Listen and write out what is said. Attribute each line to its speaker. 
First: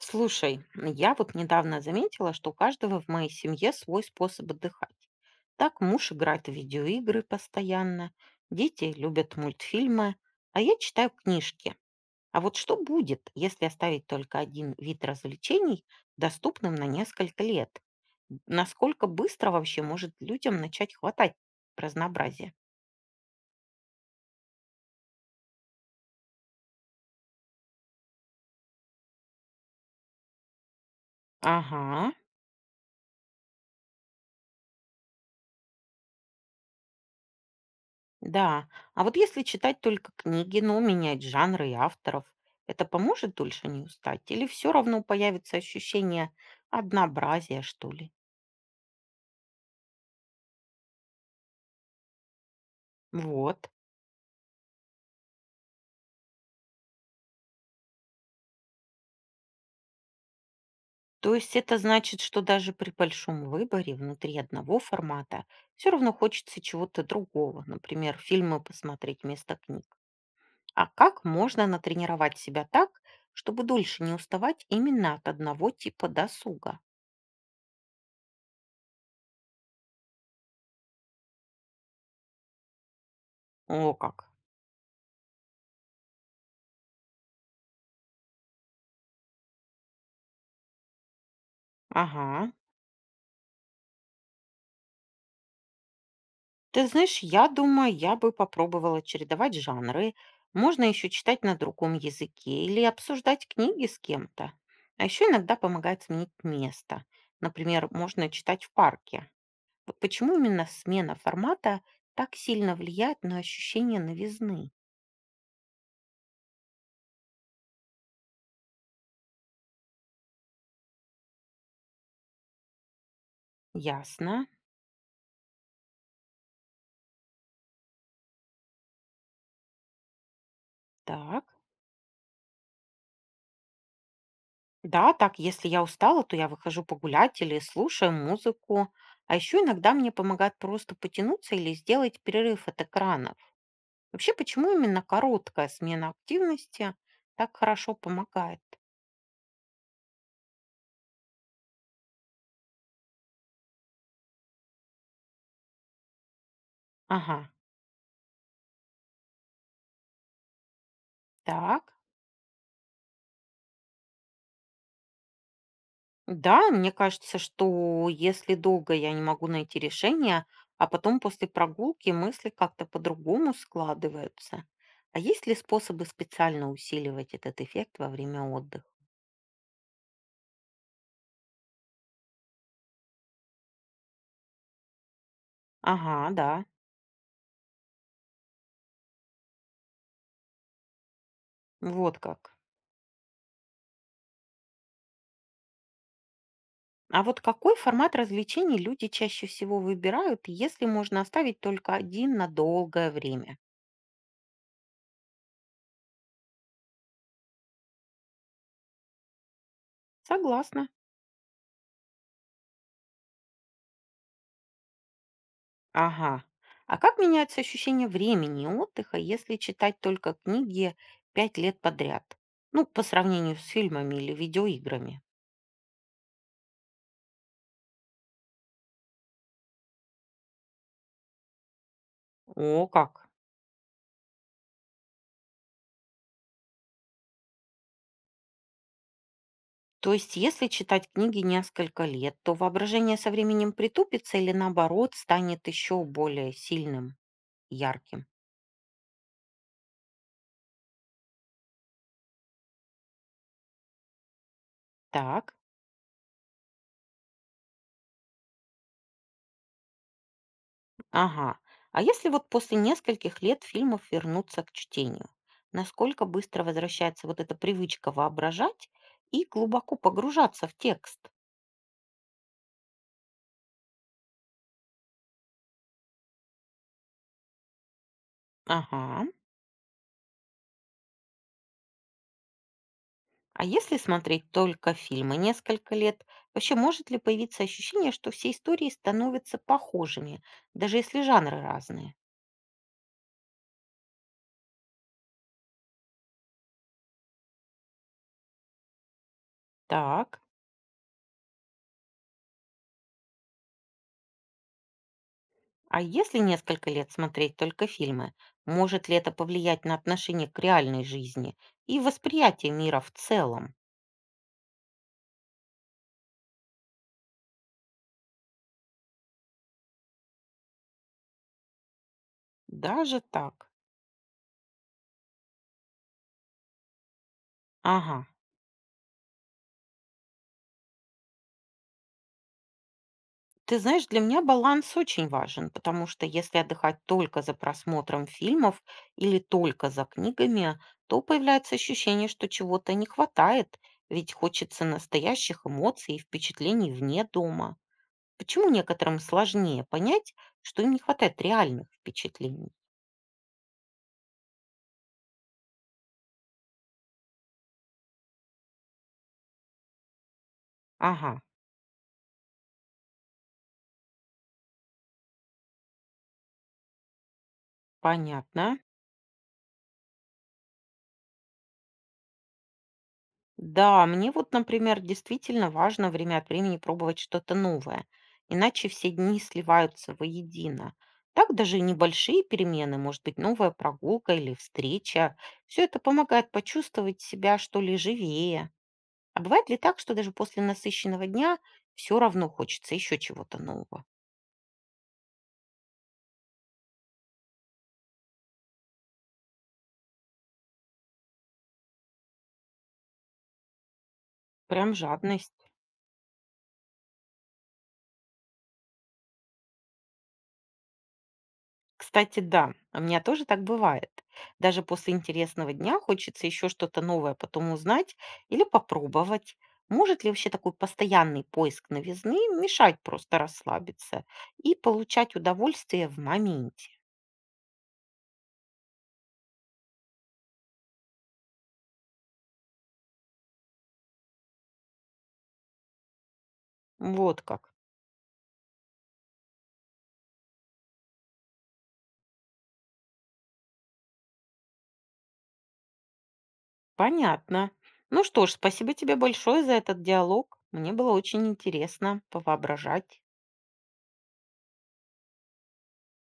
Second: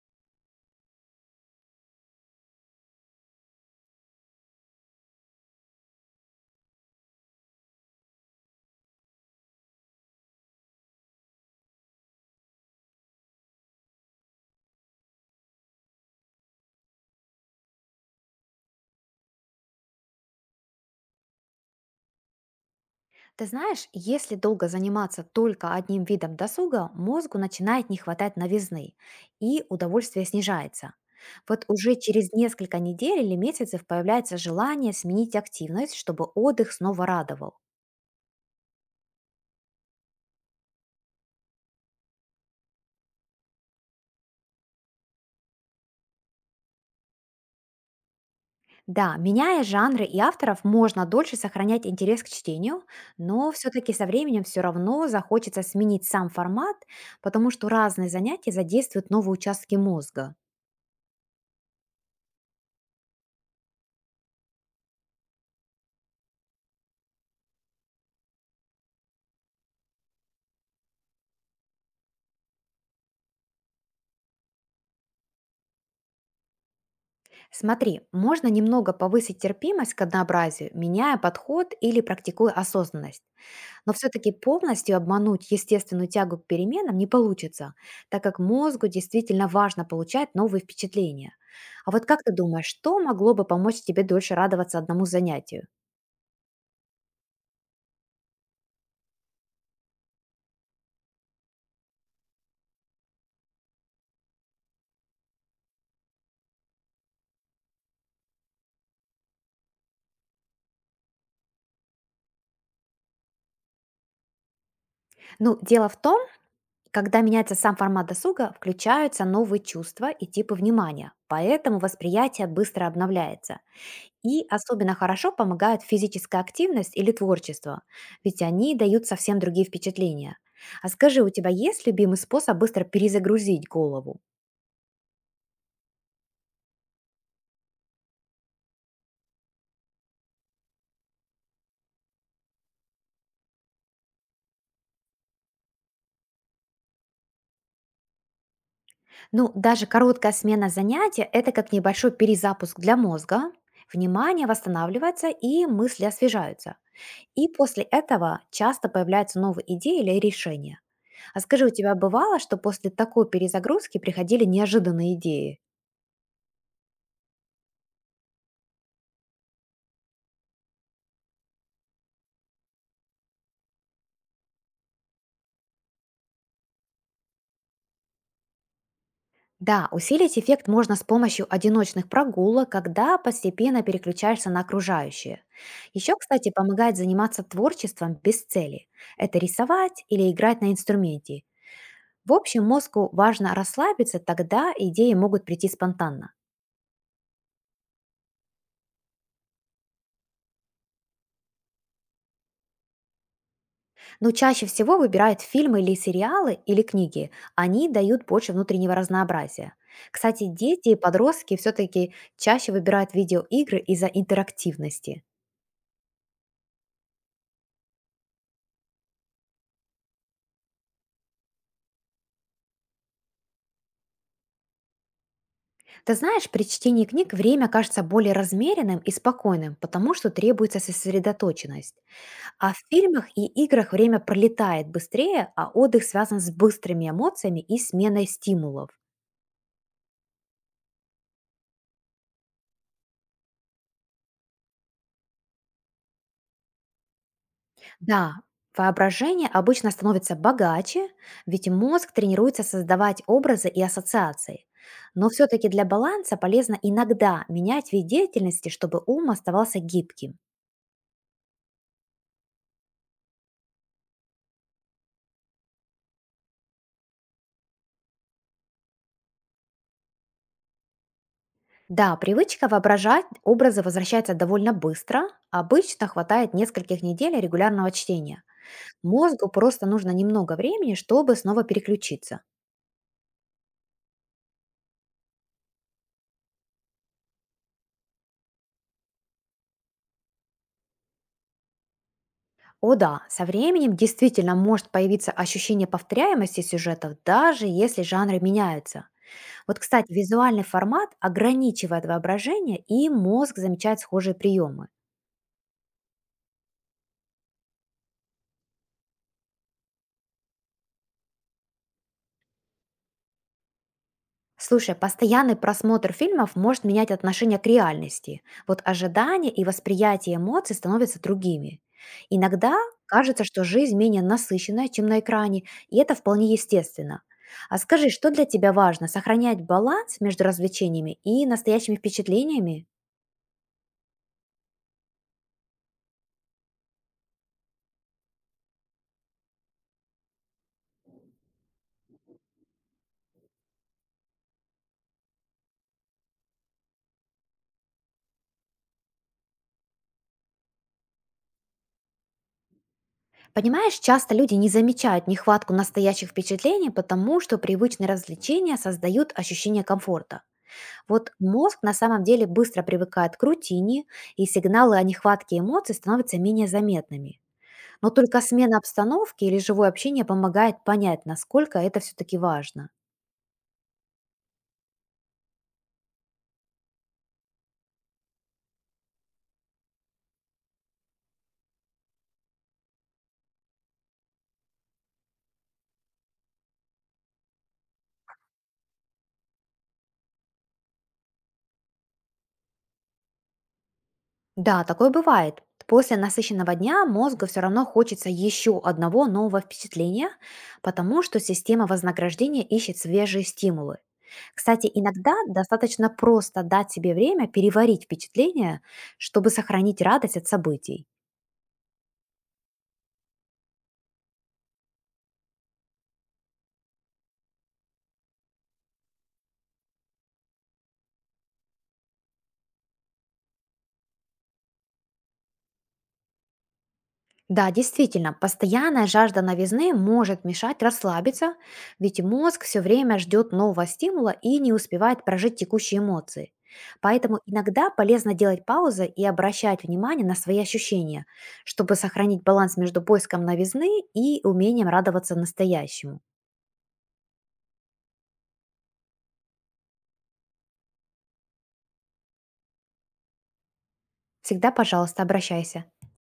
Speaker 1: Слушай, я вот недавно заметила, что у каждого в моей семье свой способ отдыхать. Так муж играет в видеоигры постоянно, дети любят мультфильмы, а я читаю книжки. А вот что будет, если оставить только один вид развлечений доступным на несколько лет? Насколько быстро вообще может людям начать хватать разнообразия?
Speaker 2: Ты знаешь, если долго заниматься только одним видом досуга, мозгу начинает не хватать новизны, и удовольствие снижается. Вот уже
Speaker 1: Ага.
Speaker 2: через несколько недель или месяцев появляется желание сменить активность, чтобы отдых снова радовал.
Speaker 1: Да, а вот если читать только книги, но менять жанры и авторов, это поможет дольше не устать? Или все равно появится ощущение однообразия, что ли?
Speaker 2: Да, меняя жанры и авторов, можно дольше сохранять интерес к чтению, но
Speaker 1: Вот.
Speaker 2: все-таки со временем все равно захочется сменить сам формат, потому что разные занятия задействуют новые участки мозга.
Speaker 1: То есть это значит, что даже при большом выборе внутри одного формата все равно хочется чего-то другого, например, фильмы посмотреть вместо книг. А как можно натренировать себя так, чтобы дольше не уставать именно от одного типа досуга?
Speaker 2: Смотри, можно немного повысить терпимость к однообразию, меняя подход или практикуя осознанность. Но
Speaker 1: О как.
Speaker 2: все-таки полностью обмануть естественную тягу к переменам не получится, так как мозгу действительно важно получать новые впечатления. А вот как ты
Speaker 1: Ага.
Speaker 2: думаешь, что могло бы помочь тебе дольше радоваться одному занятию?
Speaker 1: Ты знаешь, я думаю, я бы попробовала чередовать жанры. Можно еще читать на другом языке или обсуждать книги с кем-то. А еще иногда помогает сменить место. Например, можно читать в парке. Вот почему именно смена формата так сильно влияет на ощущение новизны?
Speaker 2: Ну, дело в том, когда меняется сам формат досуга, включаются новые чувства и типы внимания, поэтому восприятие быстро обновляется.
Speaker 1: Ясно.
Speaker 2: И особенно хорошо помогают физическая активность или творчество, ведь они дают совсем другие впечатления. А скажи, у
Speaker 1: Так.
Speaker 2: тебя есть любимый способ быстро перезагрузить голову?
Speaker 1: Да, так, если я устала, то я выхожу погулять или слушаю музыку. А еще иногда мне помогает просто потянуться или сделать перерыв от экранов. Вообще, почему именно короткая смена активности так хорошо помогает?
Speaker 2: Ну, даже короткая смена занятия– это как небольшой перезапуск для мозга. Внимание восстанавливается и мысли освежаются.
Speaker 1: Ага,
Speaker 2: И после этого часто появляются новые идеи или решения. А скажи, у
Speaker 1: так.
Speaker 2: тебя бывало, что после такой перезагрузки приходили неожиданные идеи?
Speaker 1: Да, мне кажется, что если долго я не могу найти решение, а потом после прогулки мысли как-то по-другому складываются. А есть ли способы специально усиливать этот эффект во время отдыха?
Speaker 2: Да, усилить эффект можно с помощью одиночных прогулок, когда постепенно переключаешься на окружающее. Еще,
Speaker 1: Ага, да,
Speaker 2: кстати, помогает заниматься творчеством без цели. Это рисовать или играть на инструменте.
Speaker 1: вот
Speaker 2: В
Speaker 1: как.
Speaker 2: общем, мозгу важно расслабиться, тогда идеи могут прийти спонтанно.
Speaker 1: А вот какой формат развлечений люди чаще всего выбирают, если можно оставить только один на долгое время?
Speaker 2: Но чаще всего выбирают фильмы или сериалы или книги. Они дают больше внутреннего разнообразия. Кстати,
Speaker 1: Согласна.
Speaker 2: дети и подростки все-таки чаще выбирают видеоигры из-за интерактивности.
Speaker 1: Ага. А как меняются ощущения времени и отдыха, если читать только книги 5 лет подряд? Ну, по сравнению с фильмами или видеоиграми.
Speaker 2: Ты знаешь, при чтении книг время кажется более размеренным и спокойным, потому что требуется сосредоточенность. А в
Speaker 1: О,
Speaker 2: фильмах
Speaker 1: как.
Speaker 2: и играх время пролетает быстрее, а отдых связан с быстрыми эмоциями и сменой стимулов.
Speaker 1: То есть, если читать книги несколько лет, то воображение со временем притупится или наоборот станет еще более сильным, ярким.
Speaker 2: Да, воображение обычно становится богаче, ведь мозг тренируется создавать образы и ассоциации. Но
Speaker 1: Так,
Speaker 2: все-таки для баланса полезно иногда менять вид деятельности, чтобы ум оставался гибким.
Speaker 1: ага. А если вот после нескольких лет фильмов вернуться к чтению, насколько быстро возвращается вот эта привычка воображать и глубоко погружаться в текст?
Speaker 2: Да, привычка воображать образы возвращается довольно быстро. Обычно хватает нескольких недель регулярного чтения.
Speaker 1: Ага.
Speaker 2: Мозгу просто нужно немного времени, чтобы снова переключиться.
Speaker 1: А если смотреть только фильмы несколько лет, вообще может ли появиться ощущение, что все истории становятся похожими, даже если жанры разные?
Speaker 2: О да, со временем действительно может появиться ощущение повторяемости сюжетов, даже если жанры меняются. Вот, кстати,
Speaker 1: Так.
Speaker 2: визуальный формат ограничивает воображение, и мозг замечает схожие приемы.
Speaker 1: А если несколько лет смотреть только фильмы, может ли это повлиять на отношение к реальной жизни и восприятие мира в целом?
Speaker 2: Слушай, постоянный просмотр фильмов может менять отношение к реальности. Вот ожидания и восприятие эмоций становятся другими. Иногда
Speaker 1: Даже
Speaker 2: кажется, что
Speaker 1: так.
Speaker 2: жизнь менее насыщенная, чем на экране, и это вполне естественно. А скажи,
Speaker 1: Ага.
Speaker 2: что для тебя важно? Сохранять баланс между развлечениями и настоящими впечатлениями?
Speaker 1: Ты знаешь, для меня баланс очень важен, потому что если отдыхать только за просмотром фильмов или только за книгами, то появляется ощущение, что чего-то не хватает, ведь хочется настоящих эмоций и впечатлений вне дома. Почему некоторым сложнее понять, что им не хватает реальных впечатлений?
Speaker 2: Понимаешь, часто люди не замечают нехватку настоящих впечатлений, потому что привычные развлечения создают ощущение комфорта. Вот
Speaker 1: Ага,
Speaker 2: мозг на самом деле быстро привыкает к рутине, и сигналы о нехватке эмоций становятся менее заметными. Но только смена
Speaker 1: понятно.
Speaker 2: обстановки или живое общение помогает понять, насколько это все-таки важно.
Speaker 1: Да, мне вот, например, действительно важно время от времени пробовать что-то новое, иначе все дни сливаются воедино. Так даже и небольшие перемены, может быть, новая прогулка или встреча, все это помогает почувствовать себя, что ли, живее. А бывает ли так, что даже после насыщенного дня все равно хочется еще чего-то нового?
Speaker 2: Да, такое бывает. После насыщенного дня мозгу все равно хочется еще одного нового впечатления, потому что система вознаграждения ищет свежие стимулы. Кстати,
Speaker 1: Прям
Speaker 2: иногда
Speaker 1: жадность.
Speaker 2: достаточно просто дать себе время переварить впечатление, чтобы сохранить радость от событий.
Speaker 1: Кстати, да, у меня тоже так бывает. Даже после интересного дня хочется еще что-то новое потом узнать или попробовать. Может ли вообще такой постоянный поиск новизны мешать просто расслабиться и получать удовольствие в моменте?
Speaker 2: Да, действительно, постоянная жажда новизны может мешать расслабиться, ведь мозг все время ждет нового стимула и не успевает прожить текущие эмоции. Поэтому
Speaker 1: Вот как.
Speaker 2: иногда полезно делать паузы и обращать внимание на свои ощущения, чтобы сохранить баланс между поиском новизны и умением радоваться настоящему.
Speaker 1: Понятно. Ну что ж, спасибо тебе большое за этот диалог. Мне было очень интересно повоображать.
Speaker 2: Всегда, пожалуйста, обращайся.